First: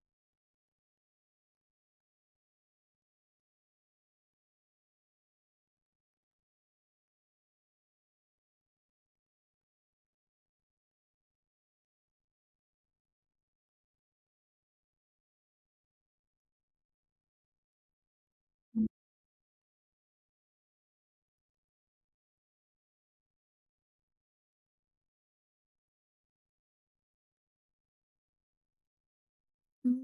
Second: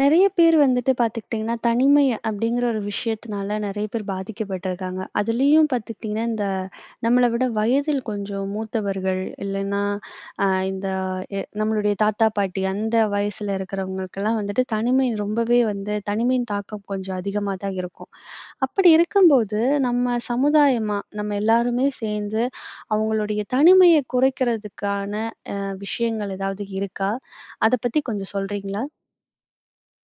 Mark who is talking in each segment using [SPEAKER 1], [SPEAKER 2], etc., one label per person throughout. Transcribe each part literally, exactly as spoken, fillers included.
[SPEAKER 1] நெறைய பேர் வந்துட்டு பார்த்துக்கிட்டிங்கன்னா, தனிமை அப்படிங்கிற ஒரு விஷயத்தினால நெறைய பேர் பாதிக்கப்பட்டுருக்காங்க. அதுலயும் பார்த்துக்கிட்டிங்கன்னா, இந்த நம்மள விட வயதில் கொஞ்சம் மூத்தவர்கள், இல்லைன்னா அ இந்த எ நம்மளுடைய தாத்தா, பாட்டி அந்த வயசுல இருக்கிறவங்களுக்கெல்லாம் வந்துட்டு தனிமை ரொம்பவே வந்து தனிமையின் தாக்கம் கொஞ்சம் அதிகமா தான் இருக்கும். அப்படி இருக்கும்போது, நம்ம சமுதாயமா நம்ம எல்லாருமே சேர்ந்து அவங்களுடைய தனிமைய குறைக்கிறதுக்கான விஷயங்கள் ஏதாவது இருக்கா? அத பத்தி கொஞ்சம் சொல்றீங்களா?
[SPEAKER 2] ம்.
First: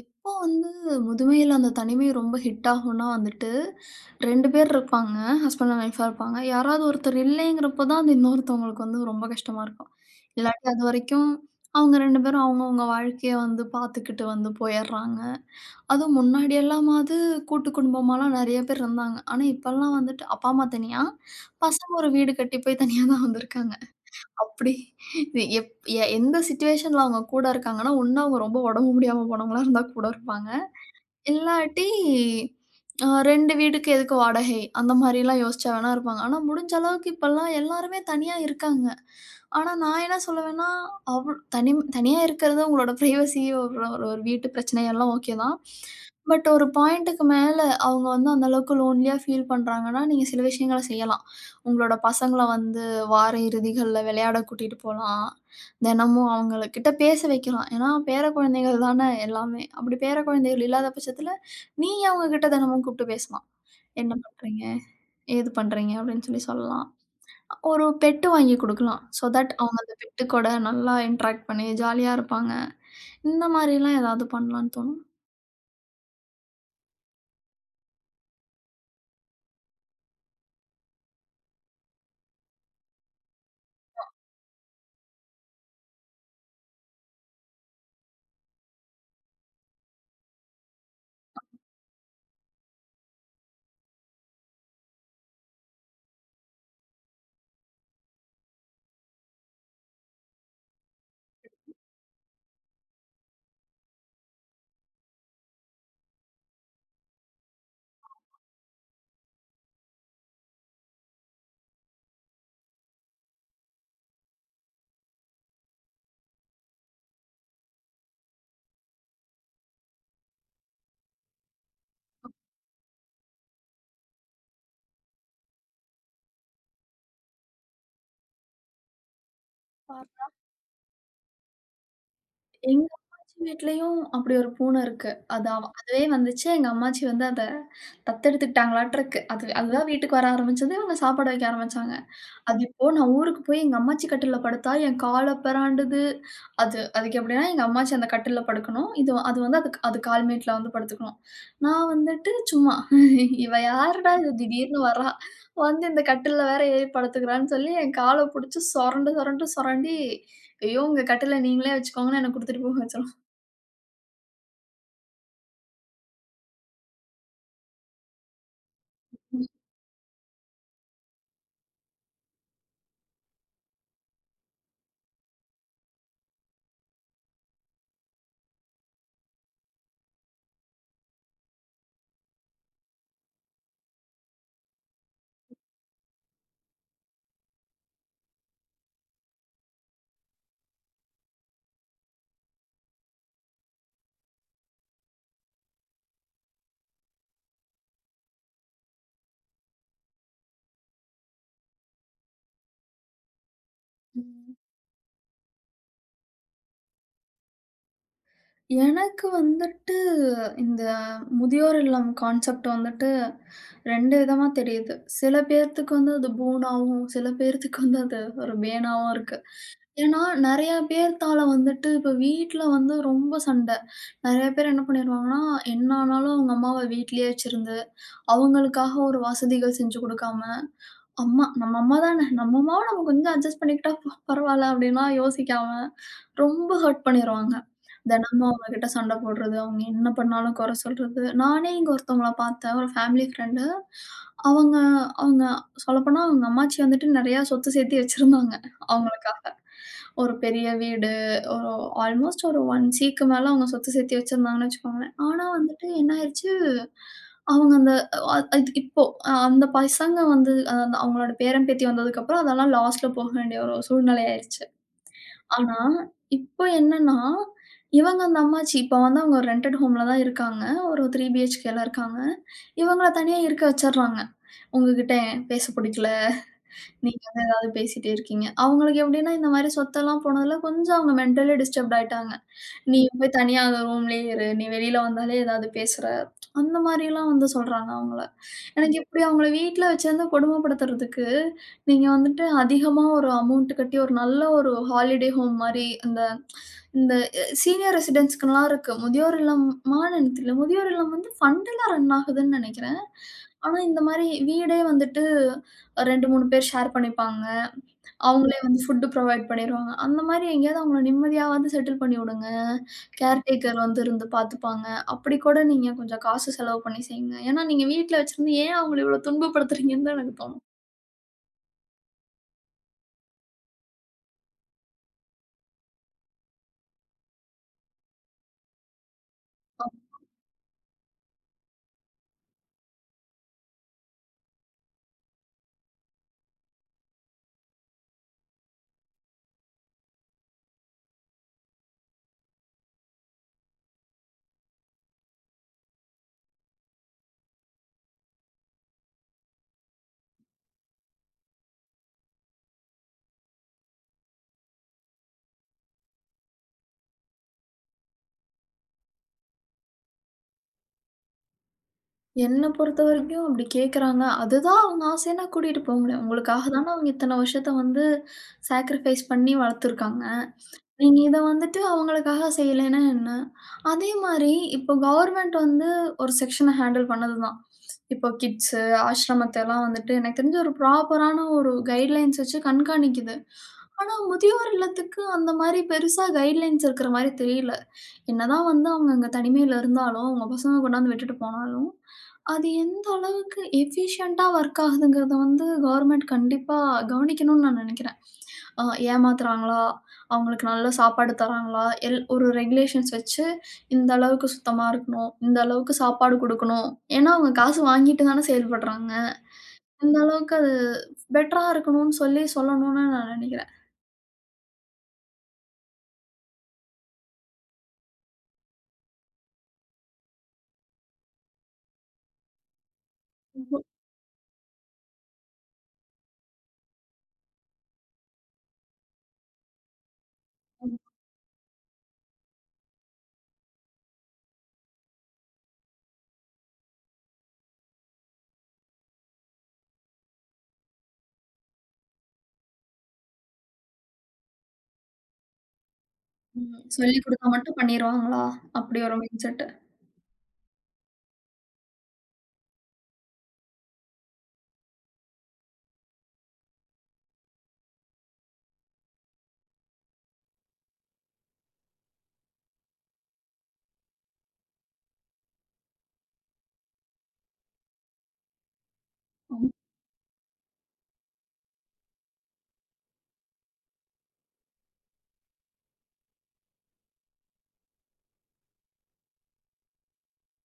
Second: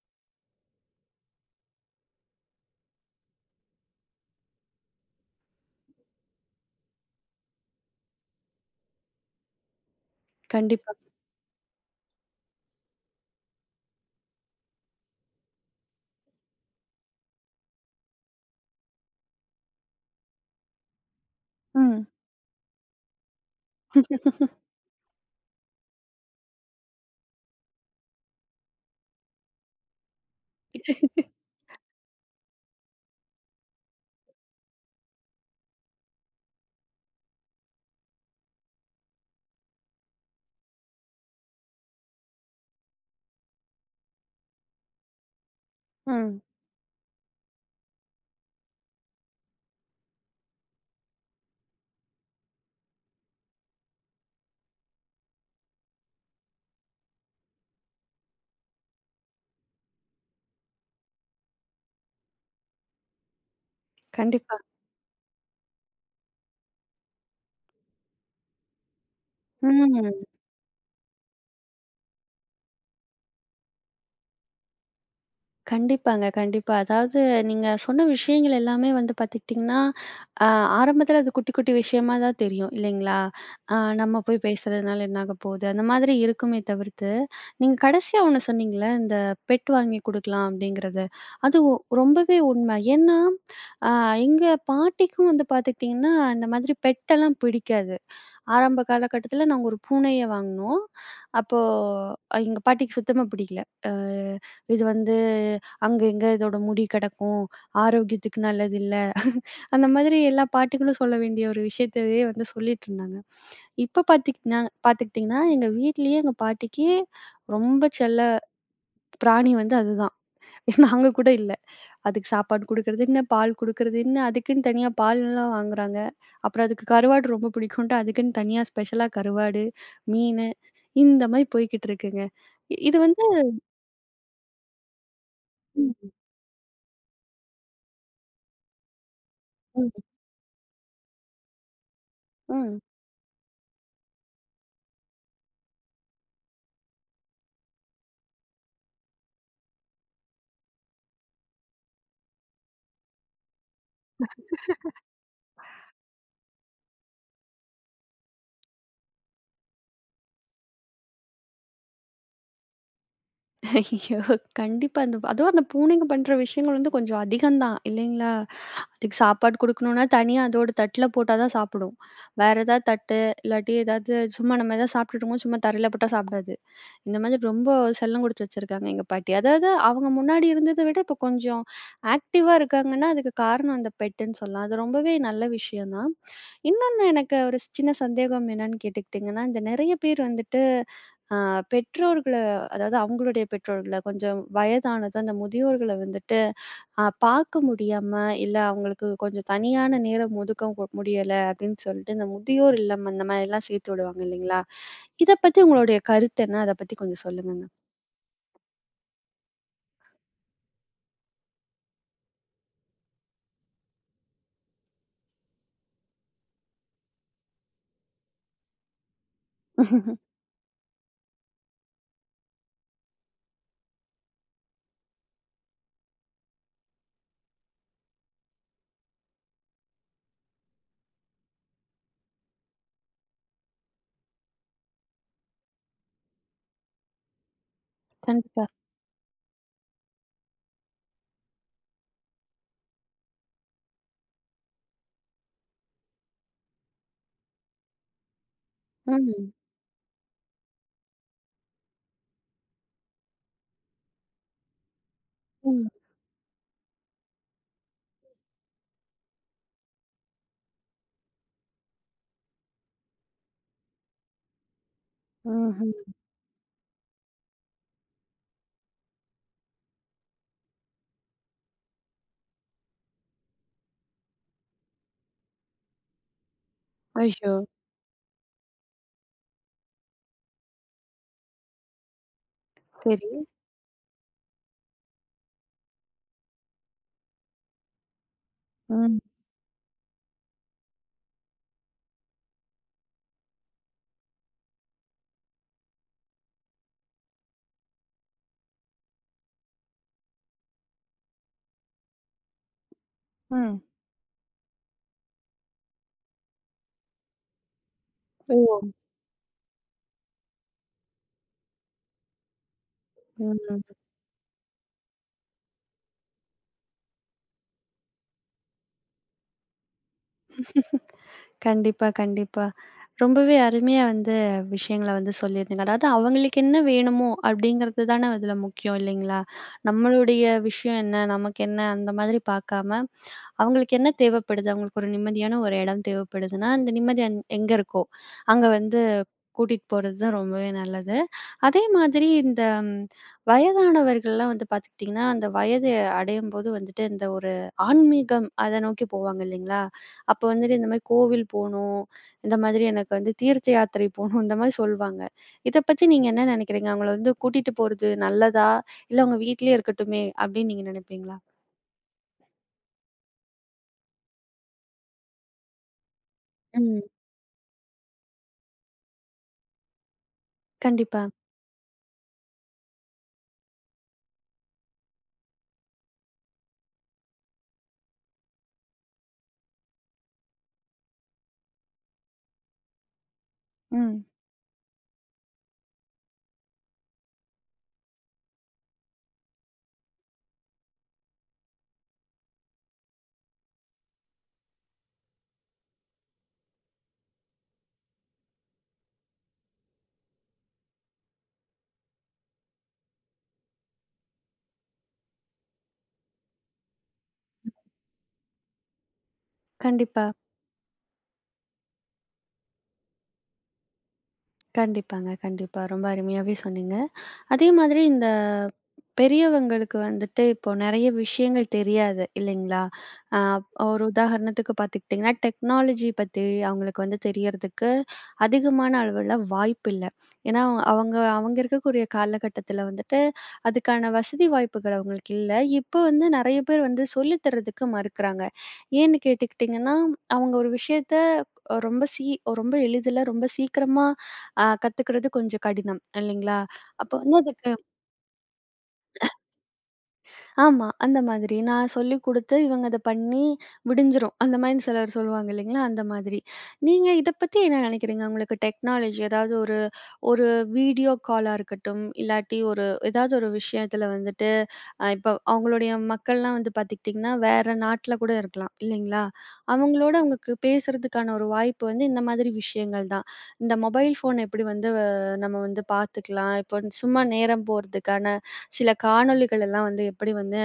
[SPEAKER 2] எப்போ வந்து முதுமையில அந்த தனிமை ரொம்ப ஹிட் ஆகும்னா வந்துட்டு, ரெண்டு பேர் இருப்பாங்க. ஹஸ்பண்ட் அண்ட் ஒய்ஃபா இருப்பாங்க. யாராவது ஒருத்தர் இல்லைங்கிறப்போ தான் அது இன்னொருத்தவங்களுக்கு வந்து ரொம்ப கஷ்டமா இருக்கும். இல்லாட்டி
[SPEAKER 1] கண்டிப்பா.
[SPEAKER 2] அதுவரைக்கும் அவங்க ரெண்டு பேரும் அவங்கவங்க வாழ்க்கைய வந்து பார்த்துக்கிட்டு வந்து போயிடுறாங்க. அதுவும் முன்னாடி எல்லாமாவது கூட்டு குடும்பமாலாம் நெறைய பேர் இருந்தாங்க. ஆனா இப்பல்லாம் வந்துட்டு அப்பா, அம்மா தனியா, பசங்க
[SPEAKER 1] ம்.
[SPEAKER 2] ஒரு வீடு கட்டி போய் தனியா தான் வந்திருக்காங்க. அப்படி இது எப் எ எந்த சிச்சுவேஷன்ல அவங்க கூட இருக்காங்கன்னா, ஒண்ணு அவங்க ரொம்ப உடம்பு முடியாம போனவங்களா இருந்தா கூட இருப்பாங்க. இல்லாட்டி, அ ரெண்டு வீட்டுக்கு எதுக்கு வாடகை? அந்த மாரிலாம் யோசிச்சா வேணா இருப்பாங்க. ஆனா, முடிஞ்ச அளவுக்கு இப்பல்லாம் எல்லாருமே தனியா இருக்காங்க. ஆனா, நான் என்ன சொல்லுவேன்னா, அவ் தனிம் தனியா இருக்கிறது உங்களோட பிரைவசி ஒரு ஒரு ஒரு வீட்டு பிரச்சனை எல்லாம் ஓகே தான்.
[SPEAKER 1] ம்.
[SPEAKER 2] பட் ஒரு பாயிண்ட்டுக்கு மேல அவங்க வந்து அந்த அளவுக்கு லோன்லியா ஃபீல் பண்றாங்கன்னா, நீங்க சில விஷயங்கள செய்யலாம். உங்களோட பசங்கள வந்து வார இறுதிகள்ல விளையாட கூட்டிட்டு போலாம். தினமும் அவங்ககிட்ட பேச வைக்கலாம். ஏன்னா, பேர குழந்தைகள் தானே எல்லாமே. அப்படி பேர குழந்தைகள் இல்லாத பட்சத்தில, நீங்க அவங்ககிட்ட தினமும் கூப்பிட்டு பேசலாம். "என்ன
[SPEAKER 1] கண்டிப்பா.
[SPEAKER 2] பண்றீங்க? ஏது பண்றீங்க?" அப்படின்னு சொல்லி சொல்லலாம். ஒரு பெட் வாங்கி குடுக்கலாம். சோ தட் அவங்க அந்த
[SPEAKER 1] ம்.
[SPEAKER 2] பெட்டு கூட நல்லா இன்டராக்ட் பண்ணி ஜாலியா இருப்பாங்க. இந்த மாரிலாம் ஏதாவது பண்ணலான்னு தோணும்.
[SPEAKER 1] கண்டிப்பாங்க, கண்டிப்பா. அதாவது நீங்க சொன்ன விஷயங்கள் எல்லாமே வந்து பார்த்துக்கிட்டிங்கன்னா, அ ஆரம்பத்தில அது குட்டி, குட்டி விஷயமா தான் தெரியும் இல்லைங்களா? அ நம்ம போய் பேசுறதுனால என்ன ஆக போகுது? அந்த மாதிரி இருக்குமே தவிர்த்து, நீங்க கடைசியா ஒண்ணு சொன்னீங்கல்ல, இந்த பெட் வாங்கி குடுக்கலாம் அப்படிங்கிறது. அது ஒ ரொம்பவே உண்மை. ஏன்னா, அ எங்க பாட்டிக்கும் வந்து பார்த்துக்கிட்டிங்கன்னா, இந்த மாதிரி பெட்டெல்லாம் பிடிக்காது. ஆரம்ப காலகட்டத்தில நாங்க ஒரு பூனைய வாங்குனோம். அப்போ அஹ் எங்க பாட்டிக்கு சுத்தமா பிடிக்கல. அ இது வந்து அங்க இங்க இதோட முடி கிடக்கும். ஆரோக்கியத்துக்கு நல்லதில்ல. அந்த மாதிரி எல்லா பாட்டிகளும் சொல்ல வேண்டிய ஒரு விஷயத்தவே வந்து சொல்லிட்டுருந்தாங்க. இப்ப பார்த்துக்கிட்னா பார்த்துக்கிட்டிங்கன்னா, எங்க வீட்லயே எங்க பாட்டிக்கு ரொம்ப செல்ல பிராணி வந்து அதுதான். நாங்க கூட இல்ல. அதுக்கு சாப்பாடு குடுக்கறது என்ன, பால் குடுக்கறது என்ன, அதுக்குன்னு தனியா பால்லாம் வாங்குறாங்க. அப்புறம் அதுக்கு கருவாடு ரொம்ப பிடிக்குன்ட்டு அதுக்குன்னு தனியா ஸ்பெஷலா கருவாடு, மீனு இந்த மாரி போய்க்கிட்டு இருக்குங்க. இ
[SPEAKER 2] எங்க
[SPEAKER 1] இது வந்து.
[SPEAKER 2] அம்மாச்சி வீட்லயும் அப்படி ஒரு பூனை இருக்கு. அது அவ அதுவே
[SPEAKER 1] ம்,
[SPEAKER 2] வந்துச்சு. எங்க அம்மாச்சி வந்து அத தத்தெடுத்துக்கிட்டாங்களாட்டு இருக்கு. அது அதுதான் வீட்டுக்கு வர ஆரம்பிச்சது. இவங்க சாப்பாடு வைக்க ஆரம்பிச்சாங்க. அது
[SPEAKER 1] ம்.
[SPEAKER 2] இப்போ நான் ஊருக்கு போய் எங்க அம்மாச்சி கட்டில்ல படுத்தா, என் கால பெறாண்டுது. அது அதுக்கு எப்படின்னா, எங்க அம்மாச்சி அந்த கட்டில்ல படுக்கணும். இது அது வந்து அதுக் அது கால் மேட்ல வந்து படுத்துக்கணும். நான் வந்துட்டு சும்மா, இவ யாருடா இது திடீர்னு வரா? வந்து இந்த கட்டில்ல வேற ஏறி படுத்துக்கிறான்னு சொல்லி, என் கால புடிச்சு சொரண்டு, சொரண்டு, சொரண்டி, ஐயோ! உங்க கட்டில்ல நீங்களே வச்சுக்கோங்கன்னு என்ன குடுத்துட்டு போக வச்சுரும்.
[SPEAKER 1] ஐயோ! கண்டிப்பா அந்த அதுவும் அந்த பூனைங்க பண்ற விஷயங்கள் வந்து கொஞ்சம் அதிகம் தான் இல்லைங்களா? அதுக்கு சாப்பாடு குடுக்கணும்னா தனியா அதோட தட்டுல போட்டா தான் சாப்பிடும். வேற ஏதாவது தட்டு இல்லாட்டி ஏதாவது சும்மா நம்ம ஏதாவது சாப்பிட்டுட்டு இருக்கும்போது சும்மா தரையில போட்டா சாப்பிடாது. இந்த மாதிரி ரொம்ப செல்லம் குடுத்து வச்சிருக்காங்க எங்க பாட்டி. அதாவது அவங்க முன்னாடி இருந்தத விட இப்போ கொஞ்சம் ஆக்டிவா இருக்காங்கன்னா, அதுக்கு காரணம் அந்த பெட்டுன்னு சொல்லலாம். அது ரொம்பவே நல்ல விஷயம் தான். இன்னொன்னு எனக்கு ஒரு சின்ன சந்தேகம் என்னன்னு கேட்டுக்கிட்டீங்கன்னா, இந்த நெறைய பேர் வந்துட்டு அ பெற்றோர்கள அதாவது அவங்களுடைய பெற்றோர்கள கொஞ்சம் வயதானது அந்த முதியோர்கள வந்துட்டு அ பார்க்க முடியாம, இல்ல அவங்களுக்கு கொஞ்சம் தனியான நேரம் ஒதுக்க கொ- முடியல அப்படின்னு சொல்லிட்டு, இந்த முதியோர் இல்லம் அந்த மாதிரிலாம் சேர்த்து விடுவாங்க இல்லைங்களா? இத பத்தி உங்களுடைய கருத்து என்ன? அத பத்தி கொஞ்சம் சொல்லுங்கங்க.
[SPEAKER 2] எனக்கு வந்துட்டு இந்த முதியோர் இல்லம் கான்செப்ட் வந்துட்டு ரெண்டு விதமா தெரியுது. சில பேர்த்துக்கு வந்து அது பூனாவும், சில பேர்த்துக்கு வந்து அது ஒரு பேனாவும் இருக்கு. ஏன்னா, நெறைய பேர்த்தால வந்துட்டு இப்ப வீட்ல வந்து ரொம்ப சண்டை. நெறைய பேர் என்ன பண்ணிருவாங்கன்னா, என்ன ஆனாலும் அவங்க அம்மாவ வீட்லயே வச்சிருந்து, அவங்களுக்காக ஒரு வசதிகள் செஞ்சு குடுக்காம, அம்மா நம்ம அம்மா தான, நம்ம அம்மாவ நம்ம கொஞ்சம் அட்ஜஸ்ட் பண்ணிக்கிட்டா பரவால்ல அப்டின்லாம் யோசிக்காம ரொம்ப ஹர்ட் பண்ணிருவாங்க. தினமும்
[SPEAKER 1] கண்டிப்பா.
[SPEAKER 2] அவங்ககிட்ட சண்டை போடுறது, அவங்க என்ன பண்ணாலும் குறை சொல்றது. நானே இங்க ஒருத்தவங்கள பார்த்தேன். ஒரு ஃபேமிலி ஃப்ரெண்டு. அவங்க அவங்க சொல்லப்போனா அவங்க அம்மாச்சி வந்துட்டு நெறையா சொத்து சேர்த்து வச்சிருந்தாங்க, அவங்களுக்காக.
[SPEAKER 1] ம்.
[SPEAKER 2] ஒரு பெரிய வீடு, ஒரு ஆல்மோஸ்ட் ஒரு 1 சிக்கு மேல அவங்க சொத்து சேர்த்து வச்சிருந்தாங்கன்னு வச்சுக்கோங்களேன். ஆனா
[SPEAKER 1] ம்.
[SPEAKER 2] வந்துட்டு என்ன ஆயிருச்சு, அவங்க அந்த அ அது இப்போ அ- அந்த பசங்க வந்து அ அந்த அவங்களோட பேரன், பேத்தி வந்ததுக்கப்புறம் அதெல்லாம் லாஸ்ல போக வேண்டிய ஒரு சூழ்நிலை ஆயிருச்சு. ஆனா,
[SPEAKER 1] ம்ஹ்ம்.
[SPEAKER 2] இப்போ என்னன்னா, இவங்க அந்த அம்மாச்சி இப்போ வந்து அவங்க ஒரு ரென்டட் ஹோம்ல தான் இருக்காங்க. ஒரு மூன்று பிஹெச்கேல இருக்காங்க. இவங்கள தனியா இருக்க வச்சர்றாங்க. "உங்ககிட்ட பேச புடிக்கல. நீங்க வந்து
[SPEAKER 1] ஐயோ!
[SPEAKER 2] ஏதாவது பேசிட்டே இருக்கீங்க." அவங்களுக்கு எப்படின்னா, இந்த மாரி சொத்தெல்லாம் போனதுல கொஞ்சம் அவங்க மென்டலி டிஸ்டர்ப்ட் ஆயிட்டாங்க. "நீ
[SPEAKER 1] சரி.
[SPEAKER 2] போய் தனியா அந்த ரூம்லயே இரு. நீ வெளில வந்தாலே ஏதாவது பேசுற." அந்த மாரிலாம் வந்து சொல்றாங்க அவங்கள. எனக்கு
[SPEAKER 1] ம்.
[SPEAKER 2] இப்படி அவங்கள வீட்ல வச்சிருந்து கொடுமைப்படுத்துறதுக்கு, நீங்க வந்துட்டு அதிகமா ஒரு அமௌண்ட் கட்டி ஒரு நல்ல ஒரு ஹாலிடே ஹோம் மாரி அந்த இந்த சீனியர் ரெசிடென்ஸ்க்குலாம் இருக்கு. முதியோர் இல்லமான்னு எனக்கு தெரியல. முதியோர் இல்லம் வந்து ஃபண்டுல ரன் ஆகுதுன்னு நெனைக்கிறேன். ஆனா
[SPEAKER 1] ம்.
[SPEAKER 2] இந்த மாரி வீடே வந்துட்டு ரெண்டு, மூணு பேர் ஷேர் பண்ணிப்பாங்க. அவங்களே வந்து
[SPEAKER 1] ஓ!
[SPEAKER 2] ஃபுட் ப்ரொவைட் பண்ணிருவாங்க. அந்த மாரி எங்கேயாவது அவங்கள நிம்மதியாவது செட்டில் பண்ணி விடுங்க. கேர்டேக்கர்
[SPEAKER 1] ம்.
[SPEAKER 2] வந்து இருந்து பார்த்துப்பாங்க. அப்படி கூட நீங்க கொஞ்சம் காசு செலவு பண்ணி செய்யுங்க. ஏன்னா நீங்க வீட்ல வச்சிருந்து ஏன் அவங்கள இவ்வளோ துன்பப்படுத்துறீங்கன்னு தான் எனக்கு தோணும்.
[SPEAKER 1] கண்டிப்பா, கண்டிப்பா. ரொம்பவே அருமையா வந்து விஷயங்கள வந்து சொல்லியிருந்தீங்க. அதாவது அவங்களுக்கு என்ன வேணுமோ அப்படிங்கிறது தானே அதில முக்கியம் இல்லைங்களா?
[SPEAKER 2] அப்
[SPEAKER 1] நம்மளுடைய விஷயம் என்ன? நமக்கு என்ன? அந்த மாதிரி பார்க்காம, அவங்களுக்கு என்ன தேவைப்படுது? அவங்களுக்கு ஒரு நிம்மதியான ஒரு இடம் தேவைப்படுதுன்னா, அந்த நிம்மதி அங் எங்க இருக்கோ, அங்க வந்து கூட்டிட்டு போறது தான் ரொம்பவே நல்லது. அதே மாதிரி இந்த ம் வயதானவர்கள்லாம் வந்து பார்த்துக்கிட்டிங்கன்னா, அந்த வயது அடையும்போது வந்துட்டு இந்த ஒரு ஆன்மீகம் அத நோக்கி போவாங்க இல்லைங்களா? அப்ப வந்துட்டு இந்த மாரி கோவில் போணும். இந்த மாதிரி எனக்கு வந்து தீர்த்த யாத்திரை போணும். இந்த மாரி சொல்வாங்க. இத பத்தி நீங்க என்ன நெனைக்கிறீங்க? அவங்கள வந்து கூட்டிட்டு போறது நல்லதா? இல்ல அவங்க வீட்லயே இருக்கட்டுமே அப்படின்னு நீங்க நெனைப்பீங்களா?
[SPEAKER 2] என்ன பொறுத்தவரைக்கும் அப்படி கேட்குறாங்க. அதுதான் அவங்க ஆசைன்னா கூட்டிட்டு போங்களேன். உங்களுக்காக தானே
[SPEAKER 1] ம்.
[SPEAKER 2] அவங்க இத்தன வருஷத்த வந்து சாக்ரிஃபைஸ் பண்ணி வளர்த்துருக்காங்க. நீங்க
[SPEAKER 1] கண்டிப்பா.
[SPEAKER 2] இத வந்துட்டு அவங்களுக்காக செய்யலைன்னா என்ன? அதே மாரி இப்போ கவர்ன்மென்ட் வந்து ஒரு செக்ஷன ஹேண்டில் பண்ணது தான். இப்போ கிட்ஸு, ஆசிரமத்தெல்லாம் வந்துட்டு எனக்கு தெரிஞ்சு ஒரு ப்ராப்பரான ஒரு கைட்லைன்ஸ் வச்சு கண்காணிக்குது. ஆனா,
[SPEAKER 1] ம்.
[SPEAKER 2] முதியோர் இல்லத்துக்கு அந்த மாரி பெருசா கைட்லைன்ஸ் இருக்கிற மாரி தெரியல. என்னதான் வந்து அவங்க அங்க தனிமையில இருந்தாலும், அவங்க பசங்க கொண்டாந்து விட்டுட்டு போனாலும், அது எந்த அளவுக்கு எஃபிஷியன்ட்டா ஒர்க் ஆகுதுங்கிறத வந்து கவர்ன்மென்ட் கண்டிப்பா கவனிக்கணும்னு நான் நெனைக்கிறேன். அ ஏமாத்துறாங்களா? அவங்களுக்கு நல்ல சாப்பாடு தராங்களா? எல் ஒரு ரெகுலேஷன்ஸ் வச்சு, இந்த அளவுக்கு சுத்தமா இருக்கணும். இந்த அளவுக்கு சாப்பாடு குடுக்கணும். ஏன்னா, அவங்க காசு வாங்கிட்டு தானே செயல்படுறாங்க. இந்த
[SPEAKER 1] கண்டிப்பா.
[SPEAKER 2] அளவுக்கு அது பெட்டரா இருக்கணும்னு சொல்லி சொல்லணும்னு நான் நெனைக்கிறேன்.
[SPEAKER 1] கண்டிப்பாங்க. கண்டிப்பா. ரொம்ப அருமையாவே சொன்னீங்க. அதே மாதிரி இந்த பெரியவங்களுக்கு வந்துட்டு இப்போ நெறைய விஷயங்கள் தெரியாது இல்லைங்களா? அ ஒரு உதாரணத்துக்கு பார்த்துக்கிட்டிங்கன்னா, டெக்னாலஜி பத்தி அவங்களுக்கு வந்து தெரியறதுக்கு அதிகமான அளவுல வாய்ப்பில்ல. ஏன்னா, அவங்க
[SPEAKER 2] ம்.
[SPEAKER 1] அவங்க அவங்க இருக்கக்கூடிய காலகட்டத்தில வந்துட்டு அதுக்கான வசதி வாய்ப்புகள் அவங்களுக்கு இல்ல. இப்போ வந்து நெறைய பேர் வந்து சொல்லி தரதுக்கு மறுக்கிறாங்க. ஏன்னு கேட்டுக்கிட்டிங்கன்னா, அவங்க ஒரு விஷயத்த அஹ் ரொம்ப சீ ரொம்ப எளிதில ரொம்ப சீக்கிரமா அ கத்துக்கிறது கொஞ்சம் கடினம் இல்லைங்களா?
[SPEAKER 2] ம்.
[SPEAKER 1] அப்ப
[SPEAKER 2] சொல்லிக்
[SPEAKER 1] வந்து
[SPEAKER 2] குடுத்தா
[SPEAKER 1] அதுக்கு
[SPEAKER 2] மட்டும் பண்ணிருவாங்களா? அப்படி ஒரு மைண்ட் செட்.
[SPEAKER 1] ஆமா. அந்த மாதிரி. நான் சொல்லிக் குடுத்து, இவங்க அத பண்ணி விடிஞ்சிரும். அந்த மாதிரி சிலர் சொல்லுவாங்க இல்லைங்களா? அந்த மாதிரி. நீங்க இத பத்தி என்ன நெனைக்கிறீங்க? உங்களுக்கு டெக்னாலஜி, அதாவது ஒரு வீடியோ காலா இருக்கட்டும், இல்லாட்டி ஒரு ஏதாவது ஒரு விஷயத்துல வந்துட்டு அ இப்ப அவங்களுடைய மக்கள்லாம் வந்து பார்த்துக்கிட்டிங்கன்னா, வேற நாட்ல கூட இருக்கலாம் இல்லைங்களா? அவங்களோட அவங்களுக்கு பேசுறதுக்கான ஒரு வாய்ப்பு வந்து இந்த மாதிரி விஷயங்கள் தான். இந்த மொபைல் ஃபோன் எப்படி வந்து அஹ், நம்ம வந்து பார்த்துக்கலாம், இப்போ சும்மா நேரம் போறதுக்கான சில காணொளிகள் எல்லாம் வந்து எப்படி வந்து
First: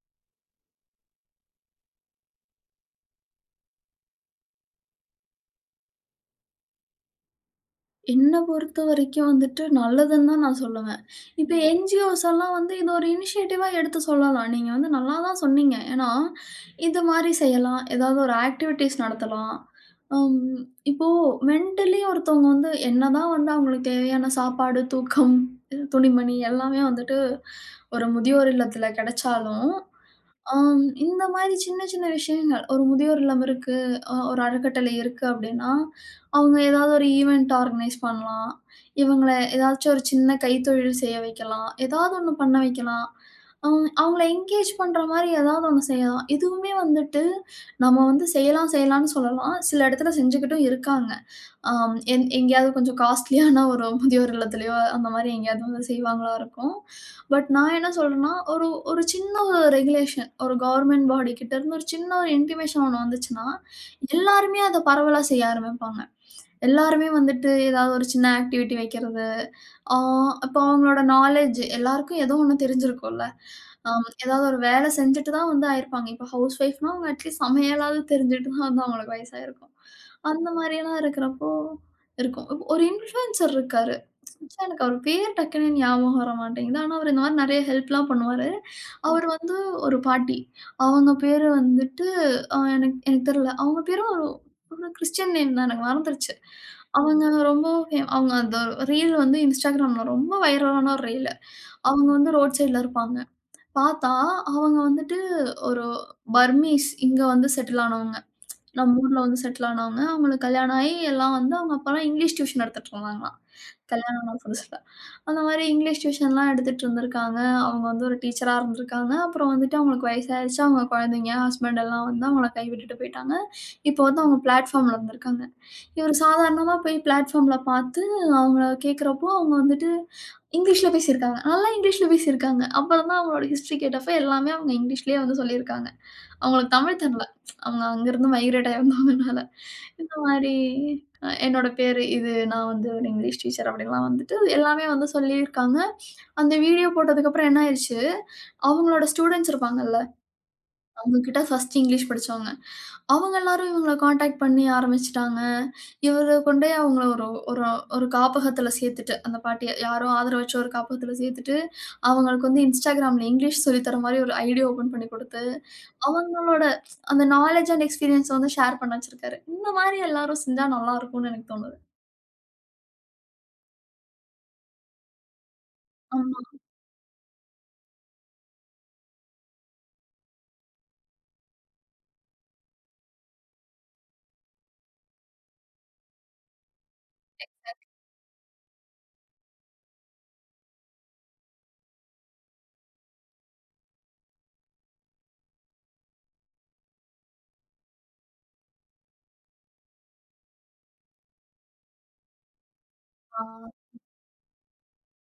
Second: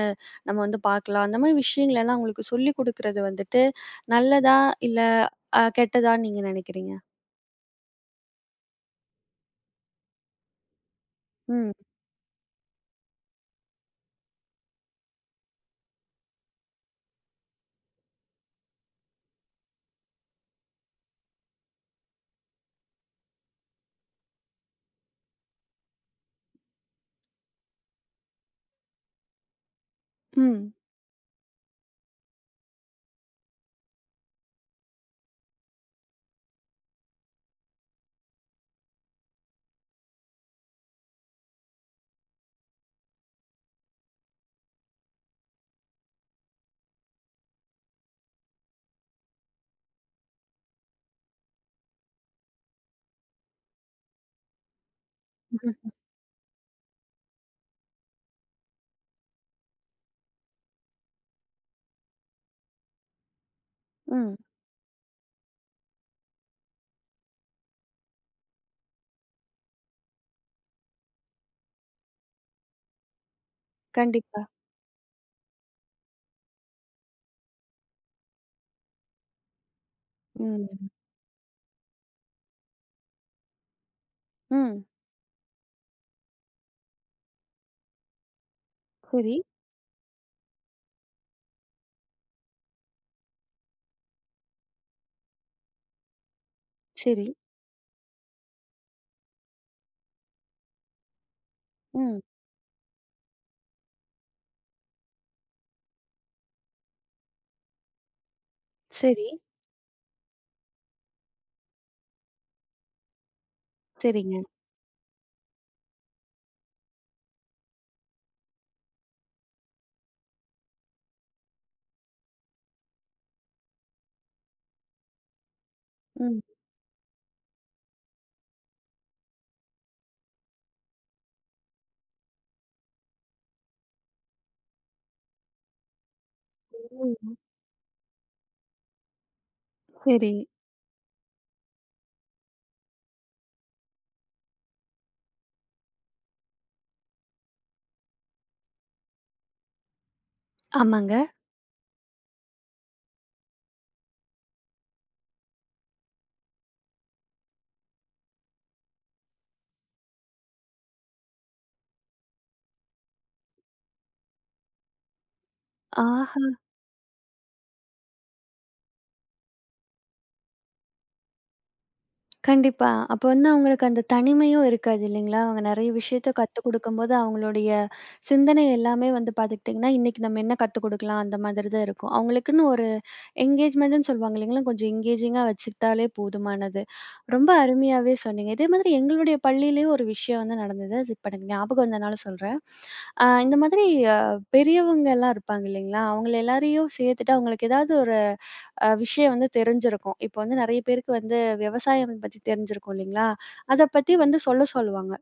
[SPEAKER 1] நம்ம வந்து பார்க்கலாம், அந்த மாதிரி விஷயங்கள் எல்லாம் அவங்களுக்கு சொல்லிக் குடுக்குறது வந்துட்டு நல்லதா? இல்ல அ கெட்டதான்னு நீங்க நினைக்கிறீங்க?
[SPEAKER 2] என்ன பொறுத்தவரைக்கும் வந்துட்டு நல்லதுன்னு தான் நான் சொல்லுவேன். இப்ப
[SPEAKER 1] ம்,
[SPEAKER 2] என்ஜிஓஸ் எல்லாம் வந்து இத ஒரு இனிஷியேட்டிவா எடுத்து சொல்லலாம். நீங்க வந்து நல்லா தான் சொன்னீங்க. ஏன்னா, இது மாரி செய்யலாம். ஏதாவது ஒரு ஆக்டிவிட்டீஸ் நடத்தலாம். அம் இப்போ மென்டலி ஒருத்தவங்க வந்து என்னதான் வந்து அவங்களுக்கு தேவையான சாப்பாடு, தூக்கம், துணிமணி எல்லாமே வந்துட்டு ஒரு முதியோர் இல்லத்தில கிடைச்சாலும்
[SPEAKER 1] ம்,
[SPEAKER 2] ஆம். இந்த மாரி சின்ன சின்ன விஷயங்கள். ஒரு முதியோர் இல்லம் இருக்கு, அ ஒரு அறக்கட்டளை இருக்கு அப்டின்னா, அவங்க ஏதாவது ஒரு ஈவென்ட் ஆர்கனைஸ் பண்ணலாம். இவங்கள ஏதாச்சும் ஒரு சின்ன கைத்தொழில் செய்ய வைக்கலாம். ஏதாவது ஒண்ணு பண்ண வைக்கலாம். அவுங் அவங்கள என்கேஜ் பண்ற மாரி ஏதாவது ஒண்ணு செய்யலாம். இதுவுமே வந்துட்டு நம்ம வந்து செய்யலாம் செய்யலாம்னு சொல்லலாம். சில இடத்துல செஞ்சுக்கிட்டும் இருக்காங்க. ஆம். எங் எங்கேயாவது கொஞ்சம் காஸ்ட்லியான ஒரு முதியோர் இல்லத்துலயோ, அந்த மாரி எங்கேயாவது வந்து
[SPEAKER 1] ம்.
[SPEAKER 2] செய்வாங்களா இருக்கும். பட் நான் என்ன சொல்றேன்னா, ஒரு ஒரு சின்ன ஒரு ரெகுலேஷன், ஒரு கவர்ன்மென்ட் பாடி கிட்ட இருந்து ஒரு சின்ன ஒரு இன்டிமேஷன் ஒண்ணு வந்துச்சுன்னா,
[SPEAKER 1] ம்
[SPEAKER 2] எல்லாருமே அத பரவலா செய்ய ஆரம்பிப்பாங்க. எல்லாருமே வந்துட்டு ஏதாவது ஒரு சின்ன ஆக்டிவிட்டி வைக்கிறது. ஆ இப்போ அவங்களோட நாலேட்ஜ் எல்லாருக்கும் ஏதோ ஒண்ணு தெரிஞ்சிருக்கும்ல. அம்
[SPEAKER 1] கண்டிப்பா.
[SPEAKER 2] ஏதாவது ஒரு வேலை செஞ்சுட்டு தான் வந்து ஆயிருப்பாங்க. இப்போ ஹவுஸ் ஒய்ஃப்னா அவங்க அட்லீஸ்ட் சமையலாவது தெரிஞ்சுட்டு தான் வந்து அவங்களுக்கு வயசாயிருக்கும். அந்த
[SPEAKER 1] ம்.
[SPEAKER 2] மாரியெல்லாம் இருக்கிறப்போ இருக்கும். இப்போ ஒரு இன்ஃப்ளூயன்சர் இருக்காரு. ஆக்சுவலா
[SPEAKER 1] ம்.
[SPEAKER 2] எனக்கு அவர் பேர் டக்குன்னு ஞாபகம் வர மாட்டேங்குது. ஆனா அவர் இந்த மாரி நெறைய ஹெல்ப்லாம் பண்ணுவாரு. ம். அவர்
[SPEAKER 1] சரி,
[SPEAKER 2] வந்து ஒரு பாட்டி. அவங்க பேரு வந்துட்டு அ எனக்கு எனக்கு தெரியல. அவங்க பேரும் ஒரு ஒரு கிறிஸ்டியன் நேம் தான் எனக்கு மறந்துருச்சு. அவங்க
[SPEAKER 1] சரி.
[SPEAKER 2] ரொம்ப ஃபே அவங்க அந்த ரீல் வந்து Instagramல ரொம்ப வைரலான ஒரு ரீலு. அவங்க
[SPEAKER 1] ம்.
[SPEAKER 2] வந்து ரோட் சைடுல இருப்பாங்க. பாத்தா அவங்க வந்துட்டு ஒரு பர்மீஸ் இங்க வந்து செட்டில் ஆனவங்க. நம்ம ஊர்ல
[SPEAKER 1] சரி,
[SPEAKER 2] வந்து செட்டில் ஆனவங்க. அவங்களுக்கு கல்யாணம் ஆயி எல்லாம் வந்து அவங்க அப்பலாம் இங்கிலீஷ் டியூஷன் எடுத்துட்டு இருந்தாங்களாம். கல்யாணம் ஆன
[SPEAKER 1] சரிங்க.
[SPEAKER 2] புதுசுல. அந்த மாரி இங்கிலீஷ் டியூஷன்லாம் எடுத்துட்டு இருந்திருக்காங்க. அவங்க வந்து ஒரு டீச்சரா இருந்திருக்காங்க. அப்புறம் வந்துட்டு அவங்களுக்கு வயசாயிருச்சு. அவங்க குழந்தைங்க, ஹஸ்பண்ட் எல்லாம் வந்து அவங்கள கைவிட்டுட்டு போயிட்டாங்க. இப்போ வந்து அவங்க பிளாட்ஃபார்ம்ல இருந்திருக்காங்க. இவரு
[SPEAKER 1] ம்.
[SPEAKER 2] சாதாரணமா போய் பிளாட்ஃபார்ம்ல பார்த்து அவங்கள கேட்கிறப்போ, அவங்க வந்துட்டு இங்கிலீஷ்ல பேசியிருக்காங்க. நல்லா இங்கிலீஷ்ல பேசியிருக்காங்க. அப்புறம் தான் அவங்களோட ஹிஸ்டரி கேட்டப்ப எல்லாமே அவங்க இங்கிலீஷ்லயே வந்து சொல்லியிருக்காங்க. அவங்களுக்கு தமிழ் தெர்ல.
[SPEAKER 1] ம்.
[SPEAKER 2] அவங்க அங்கருந்து மைக்ரேட் ஆயிருந்தவங்கனால, இந்த
[SPEAKER 1] சரி.
[SPEAKER 2] மாரி அ என்னோட பேரு இது நான் வந்து ஒரு இங்கிலீஷ் டீச்சர் அப்படின்லாம் வந்துட்டு எல்லாமே வந்து சொல்லியிருக்காங்க. அந்த வீடியோ போட்டதுக்கப்புறம் என்ன ஆயிருச்சு, அவங்களோட ஸ்டூடண்ட்ஸ் இருப்பாங்கல்ல, அவங்க
[SPEAKER 1] ஆமாங்க.
[SPEAKER 2] கிட்ட ஃபர்ஸ்ட் இங்கிலீஷ் படிச்சவங்க. அவங்க எல்லாரும் இவங்கள கான்டாக்ட் பண்ணி ஆரம்பிச்சுட்டாங்க. இவரு கொண்டோய் அவங்கள ஒரு ஒரு ஒரு காப்பகத்துல சேர்த்துட்டு, அந்த பாட்டிய யாரோ ஆதரவற்ற ஒரு காப்பகத்துல சேர்த்துட்டு, அவங்களுக்கு வந்து Instagramல இங்கிலீஷ் சொல்லி தர மாரி ஒரு ஐடி ஓப்பன் பண்ணி குடுத்து
[SPEAKER 1] ஆஹா!
[SPEAKER 2] அவங்களோட அந்த நாலேட்ஜ் அண்ட் எக்ஸ்பீரியன்ஸ வந்து ஷேர் பண்ண வச்சிருக்காரு. இந்த மாரி எல்லாரும் செஞ்சா நல்லா இருக்கும்னு எனக்கு தோணுது.
[SPEAKER 1] கண்டிப்பா. அப்ப வந்து அவங்களுக்கு அந்த தனிமையும் இருக்காது இல்லைங்களா? அவங்க நெறைய விஷயத்த
[SPEAKER 2] ஆமாக்கா.
[SPEAKER 1] கத்துக் குடுக்கும்போது, அவங்களுடைய சிந்தனை எல்லாமே வந்து பாத்துக்கிட்டீங்கன்னா, இன்னைக்கு நம்ம என்ன கத்துக் குடுக்கலாம் அந்த மாதிரி தான் இருக்கும். அவங்களுக்குன்னு ஒரு என்கேஜ்மெண்ட்டுன்னு சொல்லுவாங்க இல்லைங்களா, கொஞ்சம் என்கேஜிங்கா வச்சுக்கிட்டாலே போதுமானது. ரொம்ப அருமையாவே சொன்னீங்க. இதே மாதிரி எங்களுடைய பள்ளியிலேயும் ஒரு விஷயம் வந்து நடந்தது. அது இப்ப எனக்கு ஞாபகம் வந்தனால சொல்றேன். அ இந்த மாதிரி அ பெரியவங்கலாம் இருப்பாங்க இல்லைங்களா, அவங்கள எல்லாரையும் சேர்த்துட்டு அவங்களுக்கு ஏதாவது ஒரு அ விஷயம் வந்து தெரிஞ்சிருக்கும். இப்போ வந்து நெறைய பேருக்கு வந்து விவசாயம் பத்தி தெரிஞ்சிருக்கும் இல்லைங்களா? அத பத்தி வந்து சொல்ல சொல்லுவாங்க.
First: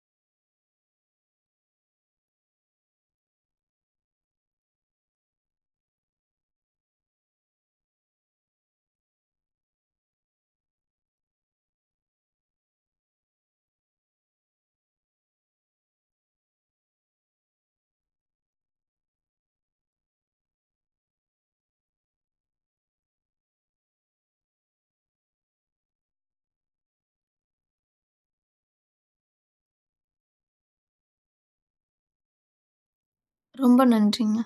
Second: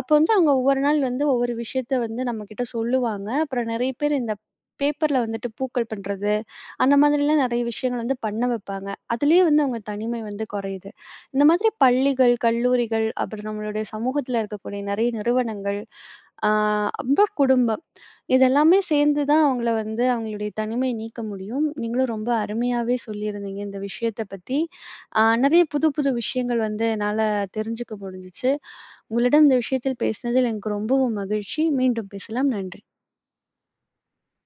[SPEAKER 1] அப்போ வந்து அவங்க ஒவ்வொரு நாள் வந்து ஒவ்வொரு விஷயத்த வந்து நம்மகிட்ட சொல்லுவாங்க. அப்புறம் நெறைய பேர் இந்த பேப்பர்ல வந்துட்டு பூக்கள் பண்றது, அந்த மாதிரிலாம் நெறைய விஷயங்கள் வந்து பண்ண வைப்பாங்க. அதுலயே வந்து அவங்க தனிமை வந்து குறையுது. இந்த மாதிரி பள்ளிகள், கல்லூரிகள், அப்புறம் நம்மளுடைய சமூகத்துல இருக்கக்கூடிய நெறைய நிறுவனங்கள், ஆ அப்புறம் குடும்பம் இதெல்லாமே சேர்ந்து தான் அவங்கள வந்து அவங்களுடைய தனிமைய நீக்க முடியும். நீங்களும் ரொம்ப அருமையாவே சொல்லியிருந்தீங்க இந்த விஷயத்த பத்தி. அ நெறைய புது புது விஷயங்கள் வந்து என்னால தெரிஞ்சுக்க முடிஞ்சுச்சு. உங்களிடம் இந்த விஷயத்தில் பேசினதில் எனக்கு ரொம்பவும் மகிழ்ச்சி. மீண்டும் பேசலாம். நன்றி.
[SPEAKER 2] ரொம்ப நன்றிங்க.